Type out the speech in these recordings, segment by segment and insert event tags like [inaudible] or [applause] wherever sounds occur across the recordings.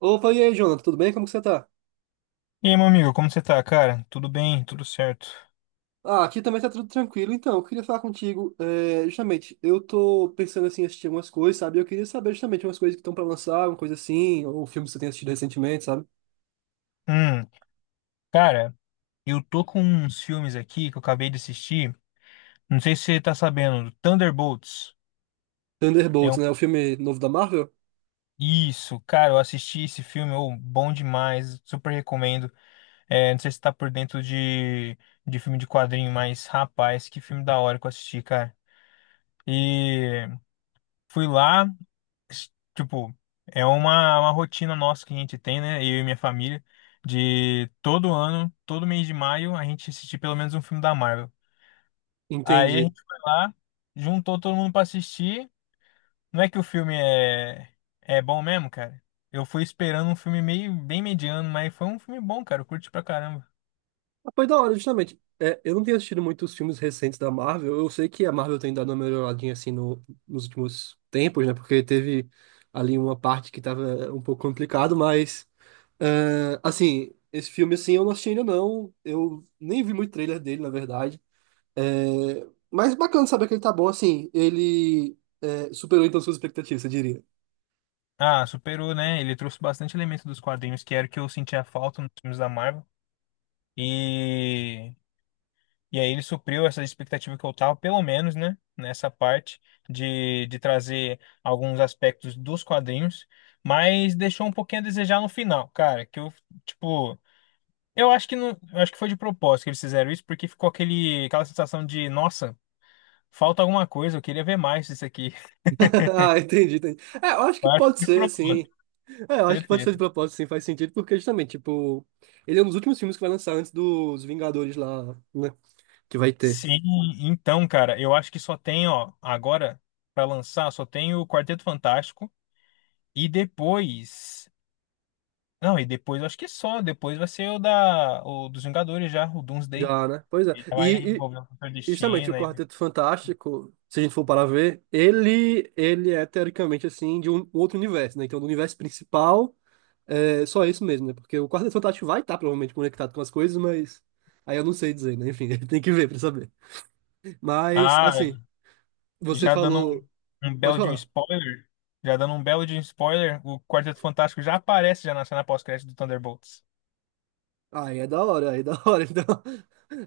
Opa, e aí, Jonathan, tudo bem? Como que você tá? E aí, meu amigo, como você tá, cara? Tudo bem, tudo certo. Ah, aqui também tá tudo tranquilo. Então, eu queria falar contigo, justamente, eu tô pensando, assim, em assistir algumas coisas, sabe? Eu queria saber, justamente, umas coisas que estão pra lançar, uma coisa assim, ou filmes que você tem assistido recentemente, sabe? Hum, cara, eu tô com uns filmes aqui que eu acabei de assistir. Não sei se você tá sabendo do Thunderbolts. É Thunderbolts, um... né? O filme novo da Marvel? Isso, cara, eu assisti esse filme, ô, bom demais, super recomendo. É, não sei se tá por dentro de filme de quadrinho, mas rapaz, que filme da hora que eu assisti, cara. E fui lá. s- tipo, é uma rotina nossa que a gente tem, né? Eu e minha família, de todo ano, todo mês de maio, a gente assistir pelo menos um filme da Marvel. Aí a Entendi. gente foi lá, juntou todo mundo pra assistir. Não é que é bom mesmo, cara. Eu fui esperando um filme meio bem mediano, mas foi um filme bom, cara. Eu curti pra caramba. Ah, foi da hora, justamente. É, eu não tenho assistido muitos filmes recentes da Marvel. Eu sei que a Marvel tem dado uma melhoradinha, assim, no, nos últimos tempos, né? Porque teve ali uma parte que tava um pouco complicado, mas... É, assim, esse filme assim eu não assisti ainda não. Eu nem vi muito trailer dele, na verdade. É, mas bacana saber que ele tá bom, assim. Ele é, superou então suas expectativas, eu diria. Ah, superou, né? Ele trouxe bastante elemento dos quadrinhos, que era o que eu sentia falta nos filmes da Marvel. E. E aí ele supriu essa expectativa que eu tava, pelo menos, né, nessa parte de trazer alguns aspectos dos quadrinhos, mas deixou um pouquinho a desejar no final, cara, tipo, eu acho que não, eu acho que foi de propósito que eles fizeram isso, porque ficou aquela sensação de, nossa, falta alguma coisa, eu queria ver mais disso aqui. [laughs] [laughs] Ah, entendi, entendi. É, eu acho que Eu acho pode que foi ser, de assim. propósito, É, eu acho que pode ser certeza. de propósito, sim, faz sentido, porque justamente, tipo, ele é um dos últimos filmes que vai lançar antes dos Vingadores lá, né? Que vai ter. Sim, então, cara, eu acho que só tem, ó, agora pra lançar, só tem o Quarteto Fantástico e depois. Não, e depois, eu acho que é só. Depois vai ser o dos Vingadores já, o Doomsday. Já, né? Pois é. Ele vai E, envolver o Doutor justamente, o Destino. Quarteto Fantástico, se a gente for para ver, ele é teoricamente assim de um outro universo, né? Então, do universo principal, é só isso mesmo, né? Porque o Quarteto Fantástico vai estar provavelmente conectado com as coisas, mas aí eu não sei dizer, né? Enfim, [laughs] tem que ver para saber. Mas, assim, Ah, você já dando falou. Um Pode belo de um falar. spoiler. Já dando um belo de um spoiler, o Quarteto Fantástico já aparece já na cena pós-crédito do Thunderbolts. Aí é da hora, aí é da hora. [laughs] Então,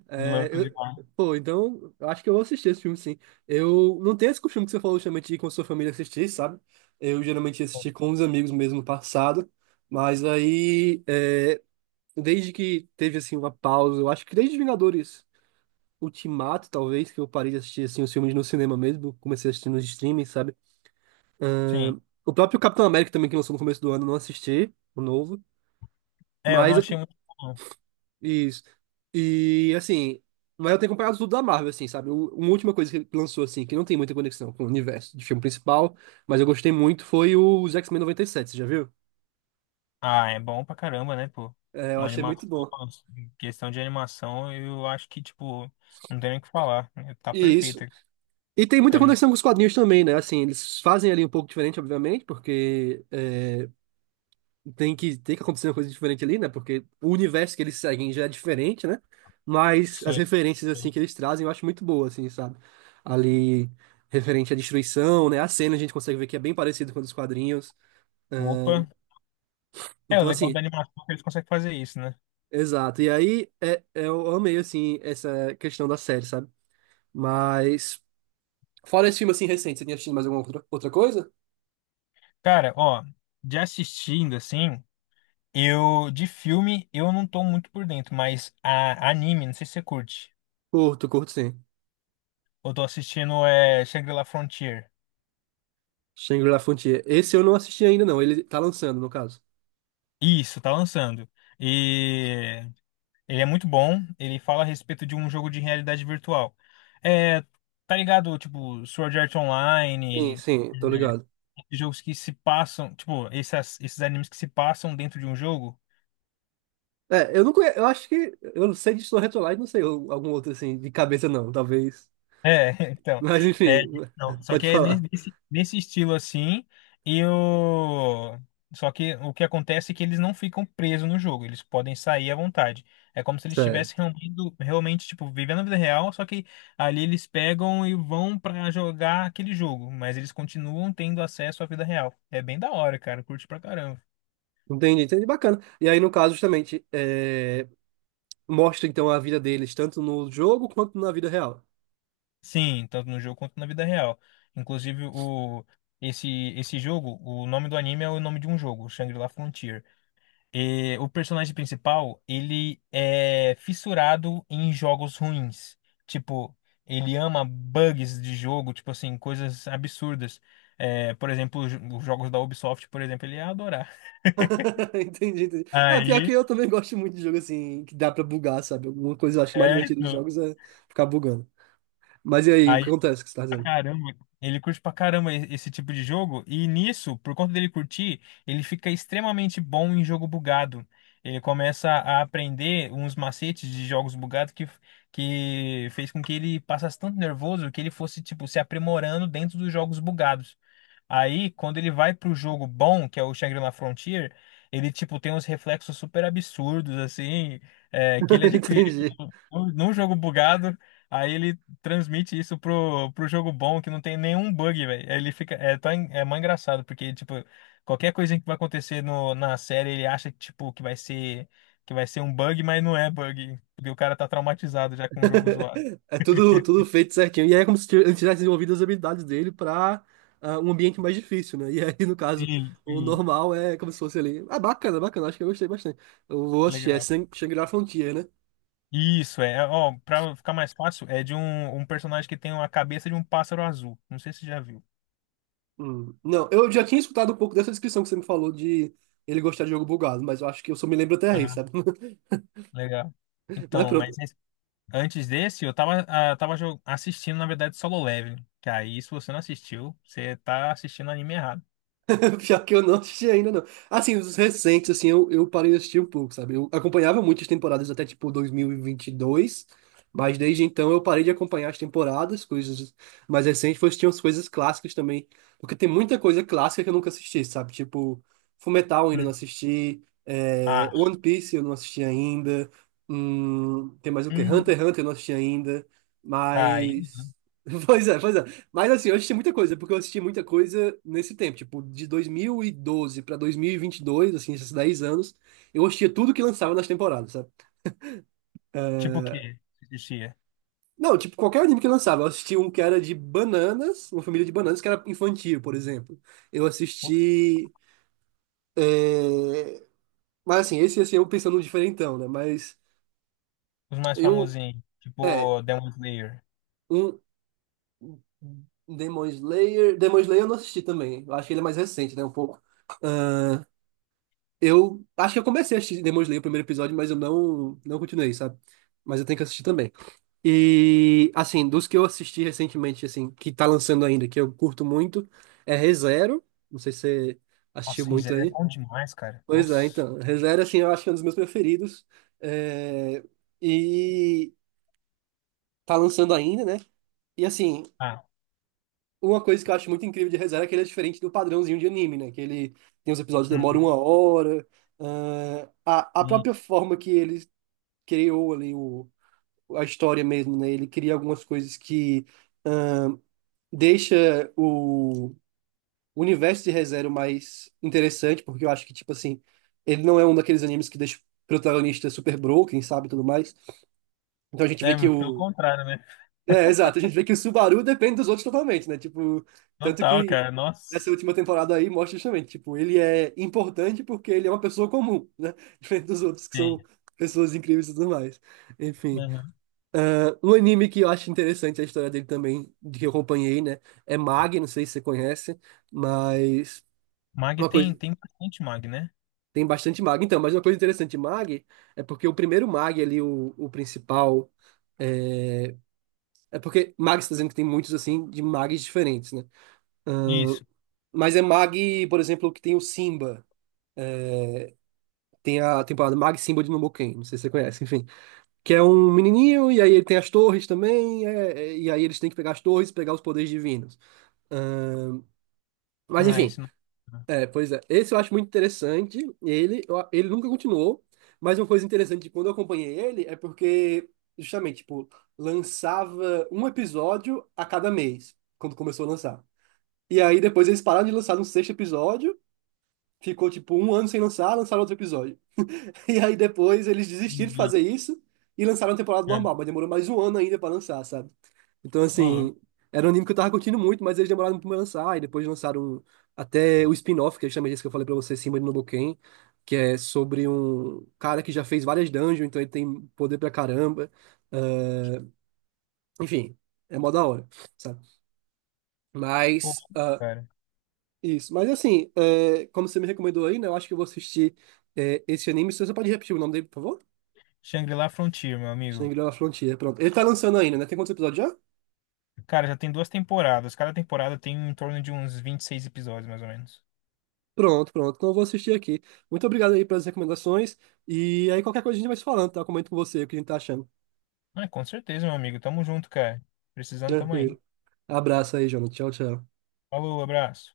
é, Louco eu, demais. pô, então, eu acho que eu vou assistir esse filme, sim. Eu não tenho esse costume que você falou, justamente, de ir com sua família assistir, sabe? Eu geralmente assisti com os amigos mesmo no passado, mas aí, desde que teve, assim, uma pausa, eu acho que desde Vingadores Ultimato, talvez, que eu parei de assistir, assim, os filmes no cinema mesmo, comecei a assistir nos streaming, sabe? Sim. O próprio Capitão América também, que lançou no começo do ano, eu não assisti, o novo. É, eu não Mas achei eu, muito bom. Isso. E assim, mas eu tenho comprado tudo da Marvel, assim, sabe? Uma última coisa que lançou, assim, que não tem muita conexão com o universo de filme principal, mas eu gostei muito, foi o os X-Men 97, você já viu? Ah, é bom pra caramba, né, pô? É, eu Uma achei muito animação, bom. em questão de animação, eu acho que, tipo, não tem nem o que falar. Tá E isso. perfeita. E tem Tá muita anima- conexão com os quadrinhos também, né? Assim, eles fazem ali um pouco diferente, obviamente, porque tem que acontecer uma coisa diferente ali, né? Porque o universo que eles seguem já é diferente, né? Mas as Sim. referências, assim, Sim. que eles trazem eu acho muito boa, assim, sabe? Ali, referente à destruição, né? A cena a gente consegue ver que é bem parecido com os quadrinhos. Ahn, Opa. É, o então, legal da assim, animação é que eles conseguem fazer isso, né? exato. E aí, eu amei, assim, essa questão da série, sabe? Mas, fora esse filme, assim, recente, você tinha assistido mais alguma outra, outra coisa? Cara, ó, de assistindo, assim, eu, de filme, eu não tô muito por dentro, mas a anime, não sei se você curte. Curto, curto, sim. Eu tô assistindo é Shangri-La Frontier. Shangri-La Frontier. Esse eu não assisti ainda, não. Ele tá lançando, no caso. Isso, tá lançando. E ele é muito bom, ele fala a respeito de um jogo de realidade virtual. É, tá ligado, tipo, Sword Art Sim, Online, sim, tô ligado. é, jogos que se passam, tipo, esses animes que se passam dentro de um jogo. É, eu não conheço, eu acho que, eu não sei de Soul Retrolight, não sei algum outro assim, de cabeça não, talvez. É, [laughs] então, Mas é, enfim, não, [laughs] só pode que é falar. Nesse estilo assim, e o, só que o que acontece é que eles não ficam presos no jogo, eles podem sair à vontade. É como se eles Certo. estivessem realmente, tipo, vivendo a vida real, só que ali eles pegam e vão pra jogar aquele jogo, mas eles continuam tendo acesso à vida real. É bem da hora, cara, curte pra caramba. Entendi, entendi, bacana. E aí, no caso, justamente, mostra então a vida deles, tanto no jogo quanto na vida real. Sim, tanto no jogo quanto na vida real. Inclusive, esse, esse jogo, o nome do anime é o nome de um jogo, o Shangri-La Frontier. E o personagem principal, ele é fissurado em jogos ruins. Tipo, ele ama bugs de jogo, tipo assim, coisas absurdas. É, por exemplo, os jogos da Ubisoft, por exemplo, ele ia adorar. [laughs] [laughs] Entendi, entendi. Ah, pior que Aí, eu também gosto muito de jogo assim, que dá pra bugar, sabe? Alguma coisa eu acho mais é, divertida dos então, jogos é ficar bugando. Mas e aí, o aí que acontece que você tá pra dizendo? caramba. Ele curte pra caramba esse tipo de jogo, e nisso, por conta dele curtir, ele fica extremamente bom em jogo bugado. Ele começa a aprender uns macetes de jogos bugados que fez com que ele passasse tanto nervoso que ele fosse, tipo, se aprimorando dentro dos jogos bugados. Aí, quando ele vai pro jogo bom, que é o Shangri-La Frontier, ele, tipo, tem uns reflexos super absurdos, assim, é, que ele [laughs] adquiriu Entendi. Num jogo bugado, aí ele transmite isso pro jogo bom, que não tem nenhum bug, velho. Aí ele fica, é, é mó engraçado, porque, tipo, qualquer coisa que vai acontecer no, na série, ele acha, tipo, que vai ser um bug, mas não é bug, porque o cara tá traumatizado já com o jogo zoado. [laughs] É tudo, tudo feito certinho. E aí é como se ele tivesse desenvolvido as habilidades dele para um ambiente mais difícil, né? E aí, no caso, Sim, o sim, normal é como se fosse ali. Ah, bacana, bacana. Acho que eu gostei bastante. Eu vou assistir. É legal. Shangri-La é Frontier, né? Isso, é, ó, pra ficar mais fácil, é de um personagem que tem a cabeça de um pássaro azul. Não sei se você já viu. Hum. Não, eu já tinha escutado um pouco dessa descrição que você me falou de ele gostar de jogo bugado, mas eu acho que eu só me lembro até aí, Aham, sabe? [laughs] legal. Mas Então, mas pronto. esse- Antes desse, eu tava, ah, assistindo, na verdade, Solo Leveling. Que aí, se você não assistiu, você tá assistindo anime errado. [laughs] Pior que eu não assisti ainda, não. Assim, os recentes, assim, eu parei de assistir um pouco, sabe? Eu acompanhava muitas temporadas até, tipo, 2022, mas desde então eu parei de acompanhar as temporadas, coisas mais recentes, foi assistir umas coisas clássicas também, porque tem muita coisa clássica que eu nunca assisti, sabe? Tipo, Fullmetal eu ainda não Hum. assisti, Ah, One Piece eu não assisti ainda, tem mais o quê? Hunter hum, x Hunter eu não assisti ainda, aí, mas... [laughs] Pois é, pois é. Mas assim, eu assisti muita coisa, porque eu assisti muita coisa nesse tempo, tipo, de 2012 pra 2022, assim, esses 10 anos, eu assistia tudo que lançava nas temporadas, sabe? tipo o que assistia? Não, tipo, qualquer anime que lançava, eu assisti um que era de bananas, uma família de bananas que era infantil, por exemplo. Eu assisti, é, mas assim, esse assim, eu pensando no diferentão, né? Mas Os mais eu, famosinhos, é, tipo Demon Slayer. um Demon Slayer, Demon Slayer eu não assisti também, eu acho que ele é mais recente, né, um pouco. Eu acho que eu comecei a assistir Demon Slayer, o primeiro episódio, mas eu não continuei, sabe? Mas eu tenho que assistir também. E, assim, dos que eu assisti recentemente, assim, que tá lançando ainda, que eu curto muito, é ReZero. Não sei se você assistiu Nossa, Rizé muito é aí. bom demais, cara. Pois é, Nossa. então. ReZero, assim, eu acho que é um dos meus preferidos. É, E tá lançando ainda, né? E, assim, Ah, uma coisa que eu acho muito incrível de ReZero é que ele é diferente do padrãozinho de anime, né? Que ele tem os episódios que demoram hum, 1 hora. Ah, a hum. própria forma que ele criou ali a história mesmo, né? Ele cria algumas coisas que deixa o universo de ReZero mais interessante, porque eu acho que, tipo assim, ele não é um daqueles animes que deixa o protagonista super broken, sabe, e tudo mais. Então a gente vê É, que muito pelo o... contrário, né? É, exato, a gente vê que o Subaru depende dos outros totalmente, né? Tipo, tanto Total, que cara. essa Nossa. última temporada aí mostra justamente, tipo, ele é importante porque ele é uma pessoa comum, né? [laughs] Diferente dos outros que são pessoas incríveis e tudo mais. Enfim. Aham. Ah, um anime que eu acho interessante é a história dele também, de que eu acompanhei, né? É Mag, não sei se você conhece, mas Mag uma tem, coisa. tem bastante Mag, né? Tem bastante Mag. Então, mas uma coisa interessante de Mag é porque o primeiro Mag ali, o principal. É, é porque Mag está dizendo que tem muitos, assim, de Mags diferentes, né? Ah, Isso. mas é Mag, por exemplo, que tem o Simba. Tem a temporada Mag Simba de Momoken, não sei se você conhece, enfim. Que é um menininho, e aí ele tem as torres também, e aí eles têm que pegar as torres e pegar os poderes divinos. Ah, mas Ah, enfim, esse não. Ah, pois é, esse eu acho muito interessante. Ele, ele nunca continuou, mas uma coisa interessante de quando eu acompanhei ele é porque, justamente, tipo, lançava um episódio a cada mês, quando começou a lançar. E aí depois eles pararam de lançar no sexto episódio, ficou tipo um ano sem lançar, lançaram outro episódio. [laughs] E aí depois eles desistiram de entendi. fazer isso e lançaram a temporada É. normal, mas demorou mais um ano ainda pra lançar, sabe? Então, Ô, louco. assim, era um anime que eu tava curtindo muito, mas eles demoraram muito pra lançar, e depois lançaram até o spin-off, que é justamente esse que eu falei pra você, Shinba no Boken, que é sobre um cara que já fez várias dungeons, então ele tem poder pra caramba. Ah, enfim, é mó da hora, sabe? Pô, Mas, ah, cara. isso. Mas, assim, como você me recomendou aí, né, eu acho que eu vou assistir esse anime. Você só pode repetir o nome dele, por favor? Shangri-La é Frontier, meu amigo. Shingeki no La Frontier, pronto. Ele tá lançando ainda, né? Tem quantos episódios já? Cara, já tem duas temporadas. Cada temporada tem em torno de uns 26 episódios, mais ou menos. Pronto, pronto. Então eu vou assistir aqui. Muito obrigado aí pelas recomendações. E aí qualquer coisa a gente vai se falando, tá? Eu comento com você o que a gente tá achando. Ah, com certeza, meu amigo. Tamo junto, cara. Precisando, tamo aí. Tranquilo. Abraço aí, Jonathan. Tchau, tchau. Falou, abraço.